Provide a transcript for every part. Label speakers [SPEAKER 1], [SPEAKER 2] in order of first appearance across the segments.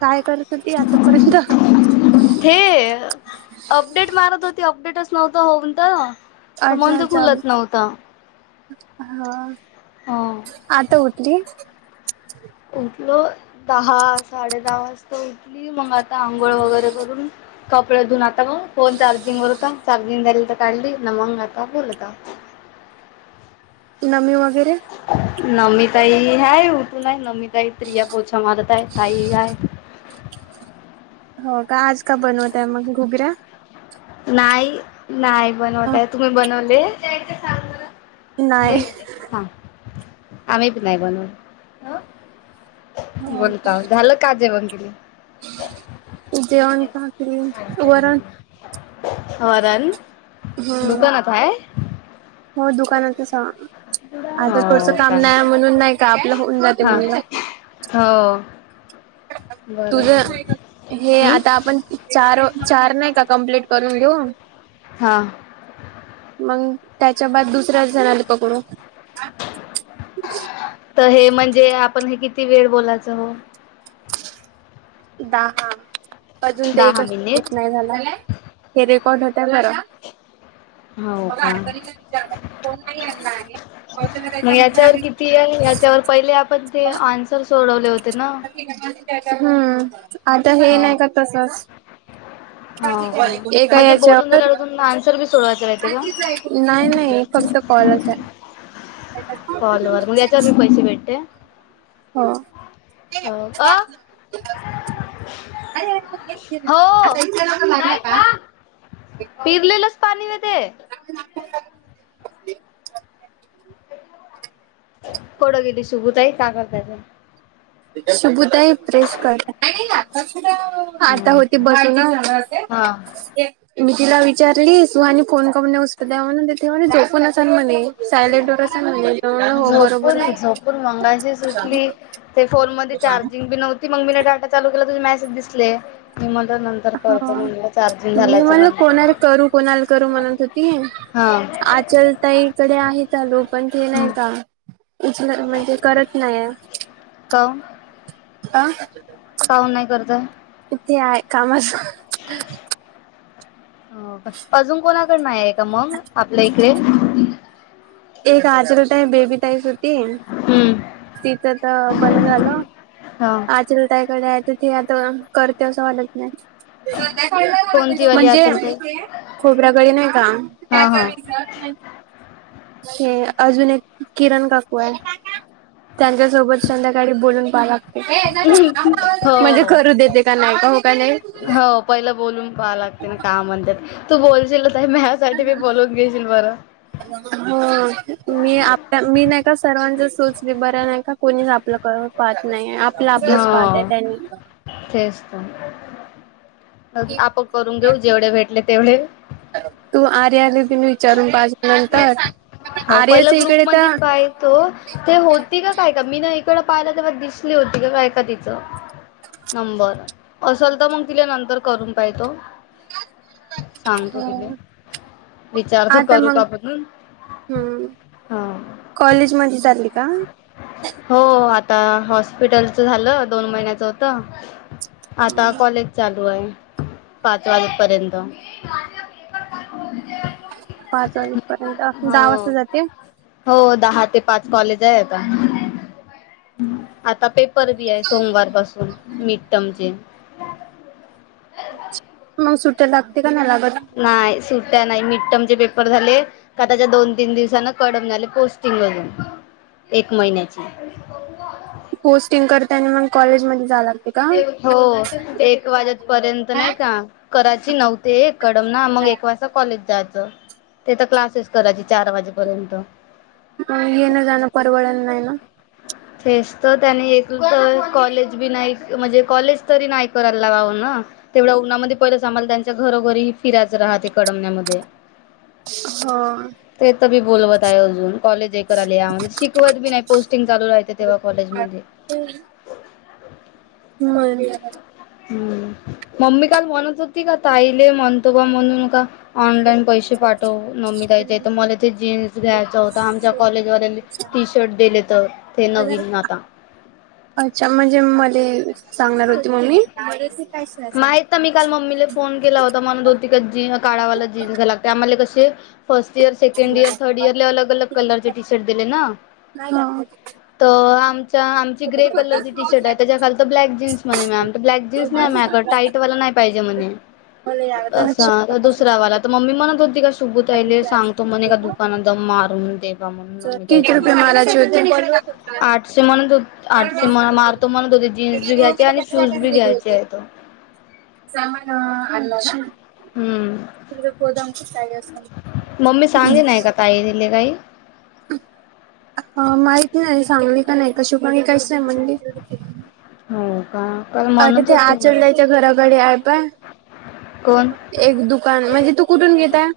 [SPEAKER 1] काय करत होती आतापर्यंत
[SPEAKER 2] हे अपडेट मारत होती अपडेटच नव्हतं होऊन त तर म्हणून
[SPEAKER 1] अच्छा
[SPEAKER 2] तर
[SPEAKER 1] अच्छा
[SPEAKER 2] खुलत नव्हता
[SPEAKER 1] हा
[SPEAKER 2] हो
[SPEAKER 1] आता उठली
[SPEAKER 2] उठलो दहा साडे दहा वाजता उठली मग आता आंघोळ वगैरे करून कपडे धुन आता ग फोन चार्जिंग वर होता चार्जिंगवरूनचा काढली ना मंग आता बोलता
[SPEAKER 1] नमी वगैरे
[SPEAKER 2] नमिताई हाय उठली नाही नमिताई, प्रिया पोछा मारत आहे आई हाय
[SPEAKER 1] हो का आज का बनवत आहे मग घुबऱ्या
[SPEAKER 2] नाही नाही बनवताय तुम्ही बनवले
[SPEAKER 1] नाही
[SPEAKER 2] हा आम्ही बी नाही बनवत हो बोलताव झालं का जेवन गीन
[SPEAKER 1] जेवण भाकरी वरण
[SPEAKER 2] वरण. दुकानात हाय
[SPEAKER 1] होय दुकानातच आहे आता थोडसं
[SPEAKER 2] हो
[SPEAKER 1] काम
[SPEAKER 2] का
[SPEAKER 1] नाही म्हणून नाही का आपलं हो
[SPEAKER 2] हा हो बरं
[SPEAKER 1] तुझं
[SPEAKER 2] झालं
[SPEAKER 1] हे
[SPEAKER 2] हम्म
[SPEAKER 1] आता आपण चार चार नाही का कंप्लीट करून देऊ
[SPEAKER 2] हा
[SPEAKER 1] मग त्याच्या बाद दुसऱ्याच जणला पकडू
[SPEAKER 2] त हे म्हणजे आपण हे किती वेळ बोलायचं हो
[SPEAKER 1] दहा अजून ते
[SPEAKER 2] दहा मिनिट
[SPEAKER 1] एकच नाही झालय हे रेकॉर्ड होत बरं
[SPEAKER 2] हो
[SPEAKER 1] मघ
[SPEAKER 2] का
[SPEAKER 1] अडणीचा विचार मी फोन नाही आणला आहे कौशल त्याच्या
[SPEAKER 2] त्याच्यावर किती आहे याच्यावर पहिले आपण ते आन्सर सोडवले होते ना
[SPEAKER 1] हम्म आता हे
[SPEAKER 2] हा
[SPEAKER 1] नाही तर तसच
[SPEAKER 2] हो का
[SPEAKER 1] एका
[SPEAKER 2] म्हणजे बोलून
[SPEAKER 1] याच्यावर
[SPEAKER 2] झाल्यावर अजून आन्सर बी सोडवायचं राहते का
[SPEAKER 1] नाही नाही फक्त कॉलच आहे
[SPEAKER 2] कॉलवरर मग याच्यावर भी पैसे भेटते
[SPEAKER 1] हा
[SPEAKER 2] हो अ हो नाही कोन पिरलेलंच पाणी ग ते
[SPEAKER 1] नाक काय बसली
[SPEAKER 2] कोइं गेली शोबू ताई पागल काय झाली
[SPEAKER 1] शकू ताई प्रेस कर आता होती बसुन
[SPEAKER 2] हा
[SPEAKER 1] इवतीला विचारलीस सुहानी फोन काऊन उचलते का म्हणुन तेव जोपून असाल म्हणे सायलेंट र असेल म्हणे हो बरोबरच
[SPEAKER 2] झोपूर मंगाशी सुटली ते फोन मध्ये चार्जिंग बी नव्हती मग मी डाटा चालू केला तुझे मेसेज दिसले मी म्हण
[SPEAKER 1] हा मी म्हणल कोणाला
[SPEAKER 2] नंतर
[SPEAKER 1] करू कोणाला करू म्हणत होती
[SPEAKER 2] हां
[SPEAKER 1] आचल ताईकडे आहे चालू पण ते नाही का उचल म्हणजे करत नाहीे
[SPEAKER 2] का
[SPEAKER 1] आ
[SPEAKER 2] काऊन नाही करतय
[SPEAKER 1] इ तेय कामस
[SPEAKER 2] अजुन कोणाकडनं नाही आहे का मग आपल्या इकडे
[SPEAKER 1] एक अचल ताई बेबी ताई ते
[SPEAKER 2] हम्म
[SPEAKER 1] तिथं तर बंद झालं
[SPEAKER 2] हा
[SPEAKER 1] आ ताईकडे आहे तिथे आता करते असं वाटत नाही
[SPEAKER 2] कोणती वाली
[SPEAKER 1] म्हणजे
[SPEAKER 2] अचल ताई
[SPEAKER 1] खोबर गळी नाही का
[SPEAKER 2] हा हा
[SPEAKER 1] अजून एक किरण काकू आहे त्यांच्यासोबत संध्याकाळी बोलून पाहाला म्हणजे
[SPEAKER 2] हो
[SPEAKER 1] करू देते का नाहीय का हो का नाही
[SPEAKER 2] हो पहिलं बोलून पहा लागते ना का म्हणतात तू बोलशील म्यासाठी मी बोलून घेशील बरं
[SPEAKER 1] हो मी आपल्या मी नाही का सर्वांच सोचली बऱ्या नाही का कोणीच आपलं पाहत नाही आपलं आपल पाहत आहे
[SPEAKER 2] हो
[SPEAKER 1] त्यांनी
[SPEAKER 2] तेच तर आपण करून घेऊ जेवढे भेटले तेवढे
[SPEAKER 1] तू आरे आली त मी विचारून पाजे नंतर
[SPEAKER 2] हो पहिलं
[SPEAKER 1] आर्याच्या इकडे
[SPEAKER 2] ग्रुपमध्ये
[SPEAKER 1] तर
[SPEAKER 2] काय तर ते होती का काय का मी ना इकडं पाहिलं तर मग दिसली होती का काय का तिचं, नंबर, असल तर मग तिला नंतर करून पाहितो. सांगतो तिले, विचारतो
[SPEAKER 1] आता
[SPEAKER 2] करू
[SPEAKER 1] मग
[SPEAKER 2] का म्हणून.
[SPEAKER 1] हम्म
[SPEAKER 2] हा
[SPEAKER 1] कॉलेजमधी चांली का?
[SPEAKER 2] हो आता हॉस्पिटलच झालं दोन महिन्याच होत, आता कॉलेज चालू. होय पाच वाजेपर्यंत [unintelligible]
[SPEAKER 1] पाच वाजेपर्यंत
[SPEAKER 2] हो
[SPEAKER 1] दहा वाजता जाते?
[SPEAKER 2] हो दहा ते पाच कॉलेजय आता. आता पेपर बी आहे सोमवार पासून मीडटमचे.
[SPEAKER 1] मग सुट्ट्या लागते का नाही लागत?
[SPEAKER 2] नाही सुट्ट्या नाही मिडटमचे पेपर झाले, का त्याच्या दोन तीन दिवसान कडम झाले पोस्टिंग अजून, एक महिन्याची.
[SPEAKER 1] पोस्टिंग करते आणि मग कॉलेजमध्ये जा लाग
[SPEAKER 2] ते हो एक वाजेपर्यंत नाही का करायची नव ते कडमना मग एक वाजता कॉलेज जायचं, तिथं क्लासेस करायचे चार वाजेपर्यंत.
[SPEAKER 1] काय येन जाण परवडत नाहीय ना?
[SPEAKER 2] तेच तर त्यानी एक तर कॉलेज बी नाही म्हणजे कॉलेज तरी नाही कराय लावावना. तेवढ्या उन्हामध्ये पहिलंच आम्हाला त्यांच्या घरोघरी ही फिरायचं राहते कडमण्यामध्ये.
[SPEAKER 1] हा
[SPEAKER 2] तेत बी बोलवत आहे अजून कॉलेज हे करायला या म्हणजे शिकवत बी नाही पोस्टिंग चालू राह तेेव कॉलेजमध्ये
[SPEAKER 1] हम् मग काय
[SPEAKER 2] हम् मम्मी काल म्हणत होती का ताईले म्हणतो बा म्हणून का? ऑनलाईन पैसे पाठव मम्मी द्यायचे तर मला ते जीन्स घ्यायचा होता आमच्या कॉलेजवाल्यांनी, टी शर्ट दिलेत ते नवीन आता.
[SPEAKER 1] अच्छा म्हणजे मले सांगणार होती मम्मी?
[SPEAKER 2] माय आता मी काल मम्मीला फोन केला होता म्हणत होते की जी काळावाला जीन्स घाला लागते आम्हाला कसे first year, second year, third इयरला अलग अलग कलरचे टी शर्ट दिले ना. तर आमच्या आमची ग्रे कलरची टी शर्ट आहे त्याच्या खाली तर ब्लॅक जीन्स म्हणे मॅम तर ब्लॅक जीन्स नाही माय कड टाईट वाला नाही पाहिजे म्हणे. असा दुसऱ्यावाला तर मम्मी म्हणत होती का शुभुताईले सांगतो म्हणे का दुकाना दम मारून ते
[SPEAKER 1] किती रुपये मालाची होती?
[SPEAKER 2] [unintelligible] आठशे म्हण आठशे मार् ते म्हणत होते जीन्स बी घ्यायचे आणि श्युज बी घ्यायचे येतं.
[SPEAKER 1] सहा महिन
[SPEAKER 2] हम्म
[SPEAKER 1] [inaudible]
[SPEAKER 2] मम्मी सांगे नाय का ताईले काई?
[SPEAKER 1] [inaudible] ह माहिती नाही सांगली का नाही का शुभांगी काहीच सांगनाय.
[SPEAKER 2] हो का काल
[SPEAKER 1] अरे
[SPEAKER 2] म्हणत
[SPEAKER 1] ते
[SPEAKER 2] होती
[SPEAKER 1] आचल
[SPEAKER 2] मला
[SPEAKER 1] ताईचे घराकडे आहेत.
[SPEAKER 2] कोण
[SPEAKER 1] एक दुकान म्हणजे तू कुठून घेतेय?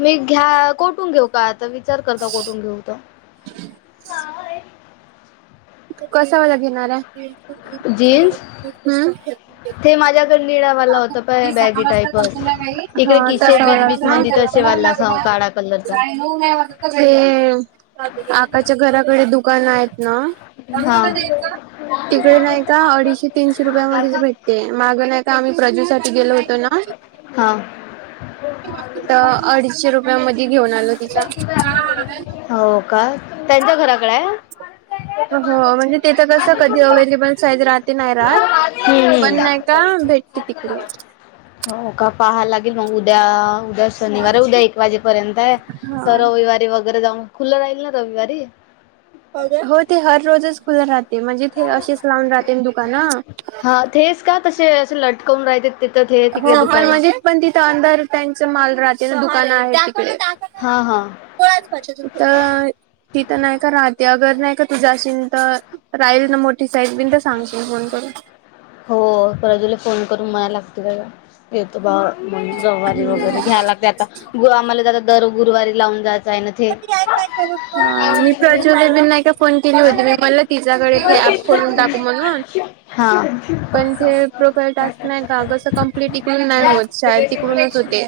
[SPEAKER 2] मी घ्या कोठून घेऊ काय आता विचार करता कुठून घेऊ ते.
[SPEAKER 1] कसा वर घेणारे?
[SPEAKER 2] जीन्स
[SPEAKER 1] हमं.
[SPEAKER 2] ते माझ्या पण निळा वाला होता प बॅगी टाईपच. इकडे किशे बीच बीच मदी तसे वाला साँग काढा. कलरच
[SPEAKER 1] ते आकाच्या घराकडे दुकान आहेत ना.
[SPEAKER 2] हा.
[SPEAKER 1] तिकडे नाही का, अडीचशे-तीनशे रुपयामधेच भेट ते माग नाही का, आम्ही प्रजू साठी गेलो होतो ना.
[SPEAKER 2] हा.
[SPEAKER 1] तर अडीचशे रुपया मधी घेऊन आलो तिचा.
[SPEAKER 2] हो का. त्यांच्या घराकड आहे.
[SPEAKER 1] हो. म्हणजे तेथ कसं कधी अवैलेबल साईज राहते नाही राहात.
[SPEAKER 2] हम्म
[SPEAKER 1] पण नाही ता
[SPEAKER 2] हम्म.
[SPEAKER 1] भेटते तिकडे.
[SPEAKER 2] हो का. पहायला लागेल मग उद्या उद्या शनिवार आहे उद्या एक वाजे पर्यंत आहे. तर
[SPEAKER 1] हा
[SPEAKER 2] रविवारी वगैरे जाऊन खुल राहील ना रविवारी?
[SPEAKER 1] हो. ते हररोजच खुलं राहते. म्हणजे ते असेच लावून राहते दुकानं.
[SPEAKER 2] हा तेच का तसे असे लटकावून राहते ते. तिकडे
[SPEAKER 1] हो. पण
[SPEAKER 2] दुकानं
[SPEAKER 1] म्हणजेच पण तिथं अंधार त्यांच माल राहते ना दुकान आहे तिकडे.
[SPEAKER 2] हा हा.
[SPEAKER 1] त तिथं नाही का राहत. अ घर नाही का तुझ्या अशील तर राहील ना मोठी साईज बिन तर सांगशील फोन करून.
[SPEAKER 2] हो. प्रजूला फोन करून म्हणायला लागती का. येत बा मग रविवारी वगैरे घ्यायला लागते आता. ग आम्हाला आता दर गुरुवारी लावून जायचं आहे ना ते
[SPEAKER 1] मी प्रजू दिदी नाही का फोन केली होती. मी म्हणल तिच्याकडे ते अँप फोडून टाक म्हणून
[SPEAKER 2] हा
[SPEAKER 1] पण ते प्रोफाईल टास्क नाही का. कसं कंप्लीट इकडून नाही होत शायद तिकडूनच होते.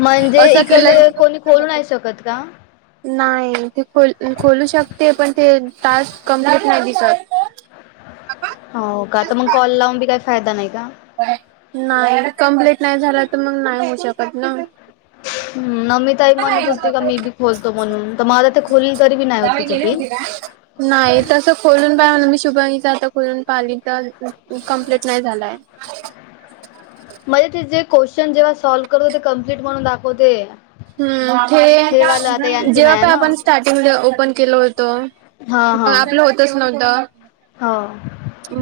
[SPEAKER 2] म्हणजे
[SPEAKER 1] असं केलं
[SPEAKER 2] इकडले कोणी खोलू नाही शकत का?
[SPEAKER 1] नाही ते ख खोलू शकते. पण ते टास्क कंप्लीट नाही दिसत.
[SPEAKER 2] हो का. तर मग कॉल लावून बी काही फायदा नाही का?
[SPEAKER 1] नाही कंप्लीट नाही झाल तर मग नाही होऊ शकत ना.
[SPEAKER 2] ह नमीताई म्हणत होती का मी बी खोलतो म्हणून तर मला ते खोलले तरी बी नाही होती तिचं बी.
[SPEAKER 1] नाही. तसं खोलून पाहिल ना. मी शुभांगीच आता खोलून पाणी तर कंप्लीट नाही झालाय. आले का.
[SPEAKER 2] म्हणे ते जे क्वेशन जेव्हा सॉल्व करतो कम्प्लीट म्हणून दाखवते.
[SPEAKER 1] हम्म.
[SPEAKER 2] ठेवालं आता
[SPEAKER 1] जे
[SPEAKER 2] यांचं
[SPEAKER 1] जेव्हा
[SPEAKER 2] नाही आहे
[SPEAKER 1] पण
[SPEAKER 2] ना
[SPEAKER 1] आपण स्टार्टिंग ला ओपन केल होतो.
[SPEAKER 2] हा हा
[SPEAKER 1] आपलं होतच नव्हत.
[SPEAKER 2] हो.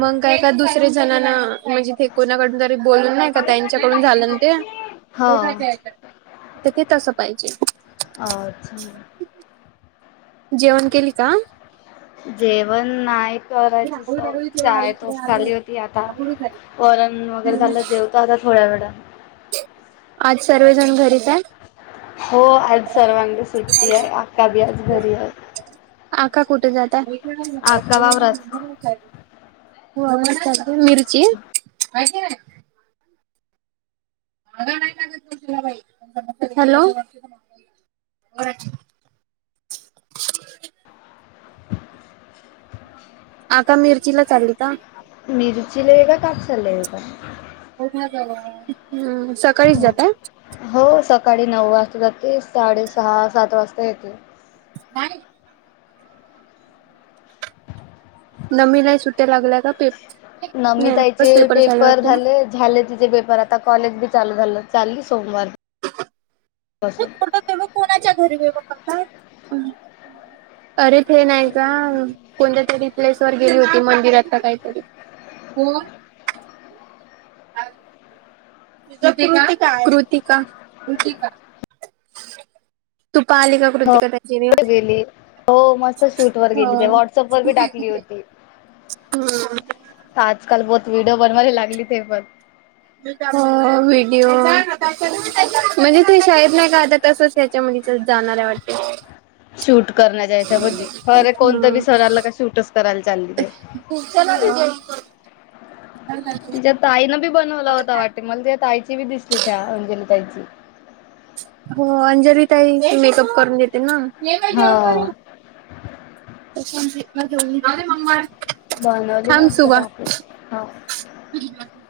[SPEAKER 1] मग काय का दुसरे जणांना म्हणजे ते कोणाकडून तर ते बोलणं नाही का. त्याच्याकडून झालं ना ते.
[SPEAKER 2] हो
[SPEAKER 1] तिथे तसं पाहिजे.
[SPEAKER 2] अ ति
[SPEAKER 1] जेवण केली का?
[SPEAKER 2] जेवण नाही. करायची स चाय टोस्ट खाली होती. आता वरण वगैरे झालं जेव मग आता थोड्या वेडा.
[SPEAKER 1] आज सर्वेजण घरीच आहे.
[SPEAKER 2] हो, आज सर्वांना सुट्टी आहे, आक्का बी आज घरी आहे.
[SPEAKER 1] आक्का कुठे जाताय?
[SPEAKER 2] आक्का वावरात
[SPEAKER 1] मिरची. हॅलो. आक्का मिरचीला चालली का?
[SPEAKER 2] मिरचीलाये का, कापसालये का?
[SPEAKER 1] हम्म, सकाळीच जाता?
[SPEAKER 2] हो, सकाळी नऊ वाजता जाते, साडे सहा सात वाजता येते.
[SPEAKER 1] नाही. नम्मीला ही सुट्या लागल्याय का पेप
[SPEAKER 2] नम्मी
[SPEAKER 1] नाही
[SPEAKER 2] ताई चे
[SPEAKER 1] मगच झाले
[SPEAKER 2] पेपर
[SPEAKER 1] वाटते
[SPEAKER 2] झालेत. झाले तिचे पेपर, आता कॉलेज बी चालू झालं, चालली सोमवार पासून.
[SPEAKER 1] ते मग कोणाच्या घरी [unintelligible] अरे ते नाही का कोणत्या तरी प्लेस वर गेली होती, मंदिरात का काहीतरी कोण? कृतिका कृतिका कृतिका. तू पाहली का कृतिका कधी?
[SPEAKER 2] गेली, हो, मस्त शूट वर गेली, ते व्हॉटसअप वर बी टाकली होती.
[SPEAKER 1] हम्म.
[SPEAKER 2] आजकाल बहुत व्हिडिओ बनवायला लागली, ते पण.
[SPEAKER 1] हो, व्हिडिओ म्हणजे ते शाळेत नाही का आता तसंच ह्याच्या मुलीचे जाणार आहे वाटते.
[SPEAKER 2] शूट करण्याच्या याच्यामधी, अरे, कोणतं बी
[SPEAKER 1] हम्म
[SPEAKER 2] सर आलं का, शूटच करायला चालली ते.
[SPEAKER 1] [unintelligible]
[SPEAKER 2] तिच्या ताईनं बी बनवला होता वाटते, मला तिच्या ताईची बी दिसली त्या अंजली ताईची.
[SPEAKER 1] हो, अंजली ताई मेकअप करून देते ना.
[SPEAKER 2] हो
[SPEAKER 1] [inaudible]
[SPEAKER 2] बनवली
[SPEAKER 1] थांब
[SPEAKER 2] मस्त
[SPEAKER 1] सुबा
[SPEAKER 2] टाकू, हां.
[SPEAKER 1] [inaudible]